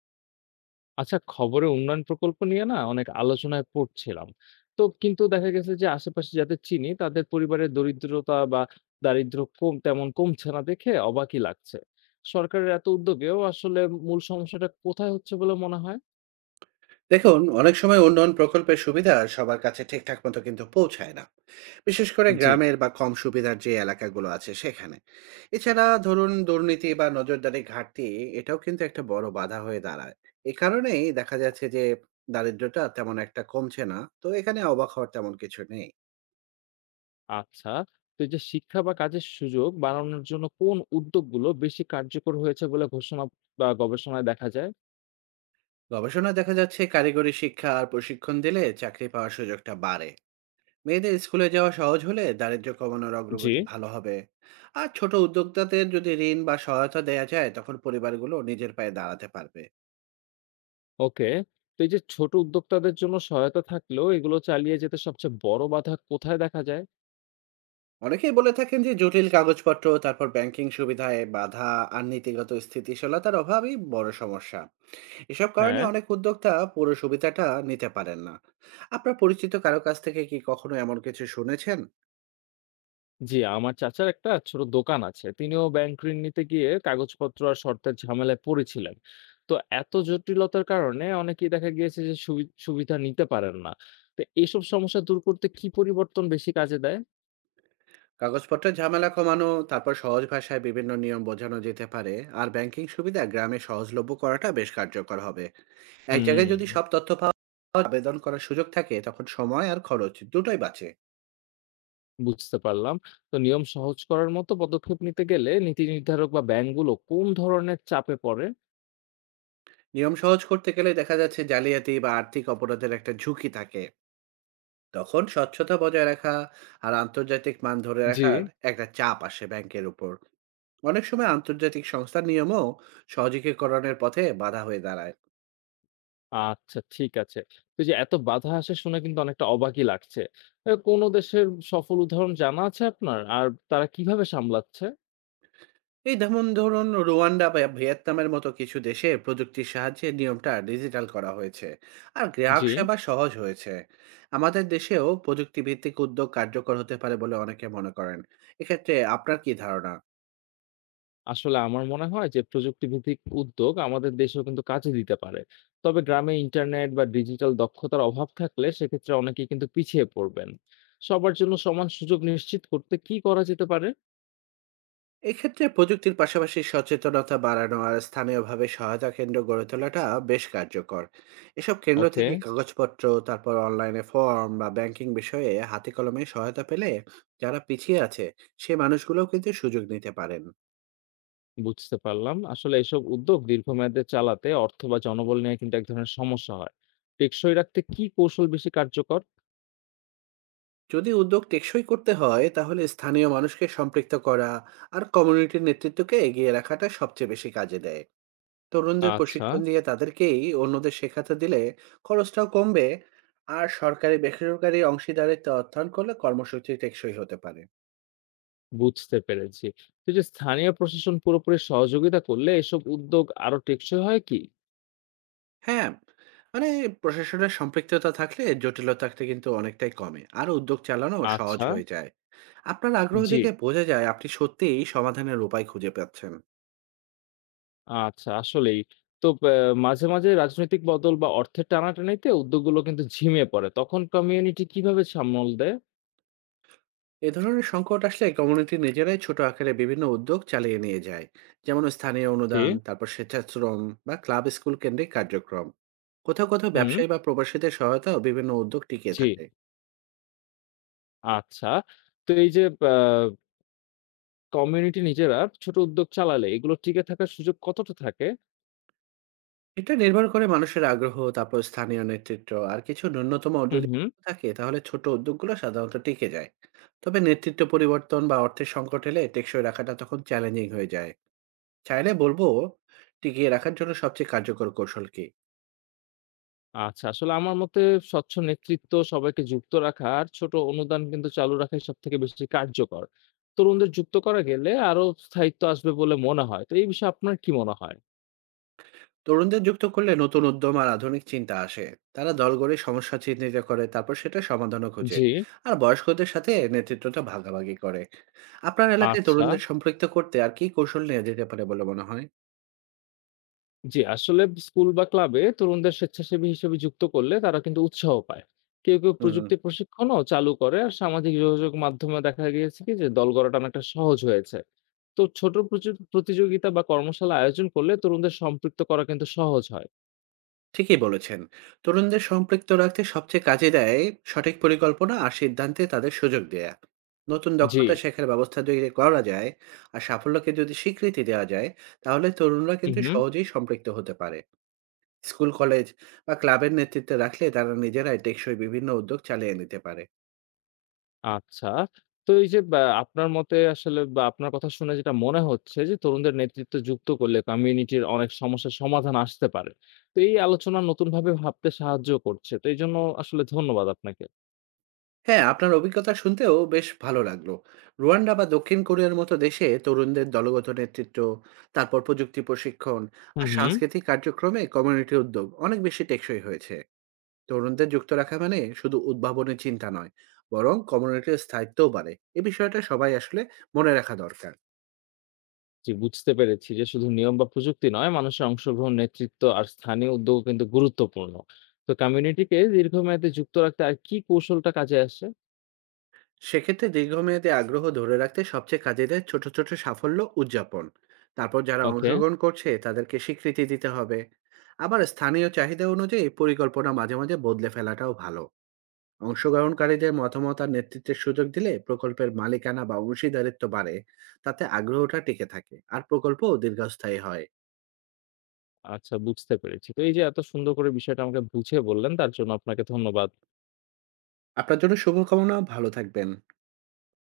আচ্ছা, খবরে উন্নয়ন প্রকল্প নিয়ে না অনেক আলোচনায় পড়ছিলাম। তো কিন্তু দেখা গেছে যে আশেপাশে যাদের চিনি তাদের পরিবারের দরিদ্রতা বা দারিদ্র কম তেমন কমছে না দেখে অবাকই লাগছে। সরকারের এত উদ্যোগেও আসলে মূল সমস্যাটা কোথায় হচ্ছে বলে মনে হয়? দেখুন, অনেক সময় উন্নয়ন প্রকল্পের সুবিধা সবার কাছে ঠিকঠাক মতো কিন্তু পৌঁছায় না। বিশেষ করে জি। গ্রামের বা কম সুবিধার যে এলাকাগুলো আছে সেখানে। এছাড়া ধরুন দুর্নীতি বা নজরদারি ঘাটতি, এটাও কিন্তু একটা বড় বাধা হয়ে দাঁড়ায়। এ কারণেই দেখা যাচ্ছে যে দারিদ্রতা তেমন একটা কমছে না, তো এখানে অবাক হওয়ার তেমন কিছু নেই। আচ্ছা, তো এই যে শিক্ষা বা কাজের সুযোগ বাড়ানোর জন্য কোন উদ্যোগগুলো বেশি কার্যকর হয়েছে বলে ঘোষণা বা গবেষণায় দেখা যায়? গবেষণা দেখা যাচ্ছে কারিগরি শিক্ষা আর প্রশিক্ষণ দিলে চাকরি পাওয়ার সুযোগটা বাড়ে। মেয়েদের স্কুলে যাওয়া সহজ হলে দারিদ্র্য কমানোর জি। অগ্রগতি ভালো হবে। আর ছোট উদ্যোক্তাদের যদি ঋণ বা সহায়তা দেয়া যায়, তখন পরিবারগুলো নিজের পায়ে দাঁড়াতে পারবে। ওকে। তো এই যে ছোট উদ্যোক্তাদের জন্য সহায়তা থাকলেও এগুলো চালিয়ে যেতে সবচেয়ে বড় বাধা কোথায় দেখা যায়? অনেকেই বলে থাকেন যে জটিল কাগজপত্র, তারপর ব্যাংকিং সুবিধায় বাধা, আর নীতিগত স্থিতিশীলতার অভাবই বড় সমস্যা। এসব কারণে হ্যাঁ। অনেক উদ্যোক্তা পুরো সুবিধাটা নিতে পারেন না। আপনার পরিচিত কারো কাছ থেকে কি কখনো এমন কিছু শুনেছেন? জি, আমার চাচার একটা ছোট দোকান আছে। তিনিও ব্যাংক ঋণ নিতে গিয়ে কাগজপত্র আর শর্তের ঝামেলায় পড়েছিলেন। তো এত জটিলতার কারণে অনেকেই দেখা গিয়েছে যে সুবিধা নিতে পারেন না। তো এইসব সমস্যা দূর করতে কি পরিবর্তন বেশি কাজে দেয়? কাগজপত্রের ঝামেলা কমানো, তারপর সহজ ভাষায় বিভিন্ন নিয়ম বোঝানো যেতে পারে। আর ব্যাংকিং সুবিধা গ্রামে সহজলভ্য করাটা বেশ কার্যকর হবে। এক জায়গায় যদি হুম। সব তথ্য পাওয়া যায়, আবেদন করার সুযোগ থাকে, তখন সময় আর খরচ দুটোই বাঁচে। বুঝতে পারলাম। তো নিয়ম সহজ করার মতো পদক্ষেপ নিতে গেলে নীতি নির্ধারক বা ব্যাংকগুলো কোন ধরনের চাপে পড়ে? নিয়ম সহজ করতে গেলে দেখা যাচ্ছে জালিয়াতি বা আর্থিক অপরাধের একটা ঝুঁকি থাকে। তখন স্বচ্ছতা বজায় রাখা আর আন্তর্জাতিক মান ধরে জি। রাখার একটা চাপ আসে ব্যাংকের উপর। অনেক সময় আন্তর্জাতিক সংস্থার নিয়মও সহজীকরণের পথে বাধা হয়ে দাঁড়ায়। আচ্ছা, ঠিক আছে। তো এইযে এত বাধা আসে শুনে কিন্তু অনেকটা অবাকই লাগছে। কোন দেশের সফল উদাহরণ জানা আছে আপনার? আর তারা কিভাবে সামলাচ্ছে? এই যেমন ধরুন রুয়ান্ডা বা ভিয়েতনামের মতো কিছু দেশে প্রযুক্তির সাহায্যে নিয়মটা ডিজিটাল করা হয়েছে আর গ্রাহক জি। সেবা সহজ হয়েছে। আমাদের দেশেও প্রযুক্তি ভিত্তিক উদ্যোগ কার্যকর হতে পারে বলে অনেকে মনে করেন। এক্ষেত্রে আপনার কি ধারণা? আসলে আমার মনে হয় যে প্রযুক্তিভিত্তিক উদ্যোগ আমাদের দেশেও কিন্তু কাজে দিতে পারে। তবে গ্রামে ইন্টারনেট বা ডিজিটাল দক্ষতার অভাব থাকলে সেক্ষেত্রে অনেকেই কিন্তু পিছিয়ে পড়বেন। সবার জন্য সমান সুযোগ নিশ্চিত করতে কি করা যেতে পারে? এক্ষেত্রে প্রযুক্তির পাশাপাশি সচেতনতা বাড়ানো আর স্থানীয়ভাবে সহায়তা কেন্দ্র গড়ে তোলাটা বেশ কার্যকর। এসব কেন্দ্র ওকে। থেকে কাগজপত্র, তারপর অনলাইনে ফর্ম বা ব্যাংকিং বিষয়ে হাতে কলমে সহায়তা পেলে যারা পিছিয়ে আছে সে মানুষগুলোও কিন্তু সুযোগ নিতে পারেন। বুঝতে পারলাম। আসলে এসব উদ্যোগ দীর্ঘমেয়াদে চালাতে অর্থ বা জনবল নিয়ে কিন্তু এক ধরনের সমস্যা হয়। টেকসই রাখতে কি কৌশল বেশি কার্যকর? যদি উদ্যোগ টেকসই করতে হয়, তাহলে স্থানীয় মানুষকে সম্পৃক্ত করা আর কমিউনিটির নেতৃত্বকে এগিয়ে রাখাটা সবচেয়ে বেশি কাজে দেয়। তরুণদের আচ্ছা। প্রশিক্ষণ দিয়ে তাদেরকেই অন্যদের শেখাতে দিলে খরচটাও কমবে। আর সরকারি বেসরকারি অংশীদারিত্ব অর্থায়ন করলে কর্মসূচি টেকসই হতে পারে। বুঝতে পেরেছি। তো এই যে স্থানীয় প্রশাসন পুরোপুরি সহযোগিতা করলে এসব উদ্যোগ আরো টেকসই হয় কি? হ্যাঁ, মানে প্রশাসনের সম্পৃক্ততা থাকলে জটিলতাটা কিন্তু অনেকটাই কমে আর উদ্যোগ চালানো সহজ আচ্ছা, হয়ে যায়। আপনার আগ্রহ জি। দেখে বোঝা যায় আপনি সত্যিই সমাধানের উপায় খুঁজে পাচ্ছেন। আচ্ছা, আসলেই। তো ব্যা মাঝে মাঝে রাজনৈতিক বদল বা অর্থের টানাটানিতে উদ্যোগগুলো কিন্তু ঝিমিয়ে পড়ে। তখন কমিউনিটি কিভাবে সামল দেয়? এ ধরনের সংকট আসলে কমিউনিটি নিজেরাই ছোট আকারে বিভিন্ন উদ্যোগ চালিয়ে নিয়ে যায়। যেমন স্থানীয় জি, অনুদান, তারপর স্বেচ্ছাশ্রম বা ক্লাব স্কুল কেন্দ্রিক কার্যক্রম। কোথাও কোথাও হুম, ব্যবসায়ী বা প্রবাসীদের সহায়তা বিভিন্ন উদ্যোগ টিকিয়ে জি। থাকে। আচ্ছা। তো এই যে ব্যা কমিউনিটি নিজেরা ছোট উদ্যোগ চালালে এগুলো টিকে থাকার সুযোগ কতটা থাকে? এটা নির্ভর করে মানুষের আগ্রহ, তারপর স্থানীয় নেতৃত্ব আর কিছু ন্যূনতম হুম যদি হুম থাকে, তাহলে ছোট উদ্যোগগুলো সাধারণত টিকে যায়। তবে নেতৃত্ব পরিবর্তন বা অর্থের সংকট এলে টেকসই রাখাটা তখন চ্যালেঞ্জিং হয়ে যায়। চাইলে বলবো, টিকিয়ে রাখার জন্য সবচেয়ে কার্যকর কৌশল কি? আচ্ছা, আসলে আমার মতে স্বচ্ছ নেতৃত্ব, সবাইকে যুক্ত রাখা আর ছোট অনুদান কিন্তু চালু রাখাই সব থেকে বেশি কার্যকর। তরুণদের যুক্ত করা গেলে আরো স্থায়িত্ব আসবে বলে মনে হয়। তো এই বিষয়ে আপনার কি মনে হয়? তরুণদের যুক্ত করলে নতুন উদ্যম আর আধুনিক চিন্তা আসে। তারা দল গড়ে সমস্যা চিহ্নিত করে, তারপর সেটা সমাধানও খোঁজে। জি। আর বয়স্কদের সাথে নেতৃত্বটা ভাগাভাগি করে। আপনার এলাকায় আচ্ছা, তরুণদের সম্পৃক্ত করতে আর কি কৌশল নিয়ে যেতে পারে বলে মনে হয়? জি, আসলে স্কুল বা ক্লাবে তরুণদের স্বেচ্ছাসেবী হিসেবে যুক্ত করলে তারা কিন্তু উৎসাহ পায়। কেউ কেউ হুম, প্রযুক্তি প্রশিক্ষণও চালু করে আর সামাজিক যোগাযোগ মাধ্যমে দেখা গিয়েছে কি যে দল গড়াটা অনেকটা সহজ হয়েছে। তো ছোট প্রতিযোগিতা বা কর্মশালা আয়োজন করলে তরুণদের সম্পৃক্ত করা কিন্তু সহজ হয়। ঠিকই বলেছেন। তরুণদের সম্পৃক্ত রাখতে সবচেয়ে কাজে দেয় সঠিক পরিকল্পনা আর সিদ্ধান্তে তাদের সুযোগ দেয়া, নতুন জি। দক্ষতা শেখার ব্যবস্থা যদি করা যায় আর সাফল্যকে যদি স্বীকৃতি দেওয়া যায়, তাহলে তরুণরা হু, কিন্তু হু। সহজেই সম্পৃক্ত হতে পারে। স্কুল, কলেজ বা ক্লাবের নেতৃত্বে রাখলে তারা নিজেরাই টেকসই বিভিন্ন উদ্যোগ চালিয়ে নিতে পারে। আচ্ছা। তো এই যে ব্যা আপনার মতে আসলে, বা আপনার কথা শুনে যেটা মনে হচ্ছে যে, তরুণদের নেতৃত্বে যুক্ত করলে কমিউনিটির অনেক সমস্যার সমাধান আসতে পারে। তো এই আলোচনা নতুনভাবে ভাবতে সাহায্য করছে। তো এইজন্য আসলে ধন্যবাদ আপনাকে। হ্যাঁ, আপনার অভিজ্ঞতা শুনতেও বেশ ভালো লাগলো। রুয়ান্ডা বা দক্ষিণ কোরিয়ার মতো দেশে তরুণদের দলগত নেতৃত্ব, তারপর প্রযুক্তি প্রশিক্ষণ হুম, আর হুম। সাংস্কৃতিক কার্যক্রমে কমিউনিটি উদ্যোগ অনেক বেশি টেকসই হয়েছে। তরুণদের যুক্ত রাখা মানে শুধু উদ্ভাবনের চিন্তা নয়, বরং কমিউনিটির স্থায়িত্বও বাড়ে। এ বিষয়টা সবাই আসলে মনে রাখা দরকার। জি, বুঝতে পেরেছি যে শুধু নিয়ম বা প্রযুক্তি নয়, মানুষের অংশগ্রহণ, নেতৃত্ব আর স্থানীয় উদ্যোগও কিন্তু গুরুত্বপূর্ণ। তো কমিউনিটিকে দীর্ঘমেয়াদে যুক্ত রাখতে আর কি কৌশলটা কাজে আসে? সেক্ষেত্রে দীর্ঘমেয়াদী আগ্রহ ধরে রাখতে সবচেয়ে কাজে দেয় ছোট ছোট সাফল্য উদযাপন, তারপর যারা ওকে, অংশগ্রহণ করছে তাদেরকে স্বীকৃতি দিতে হবে। আবার স্থানীয় চাহিদা অনুযায়ী পরিকল্পনা মাঝে মাঝে বদলে ফেলাটাও ভালো। অংশগ্রহণকারীদের মতামত আর নেতৃত্বের সুযোগ দিলে প্রকল্পের মালিকানা বা অংশীদারিত্ব বাড়ে। তাতে আগ্রহটা টিকে থাকে আর প্রকল্পও দীর্ঘস্থায়ী হয়। আচ্ছা, বুঝতে পেরেছি। তো এই যে এত সুন্দর করে বিষয়টা আমাকে বুঝিয়ে বললেন, তার জন্য আপনাকে ধন্যবাদ। আপনার জন্য শুভকামনা, ভালো থাকবেন।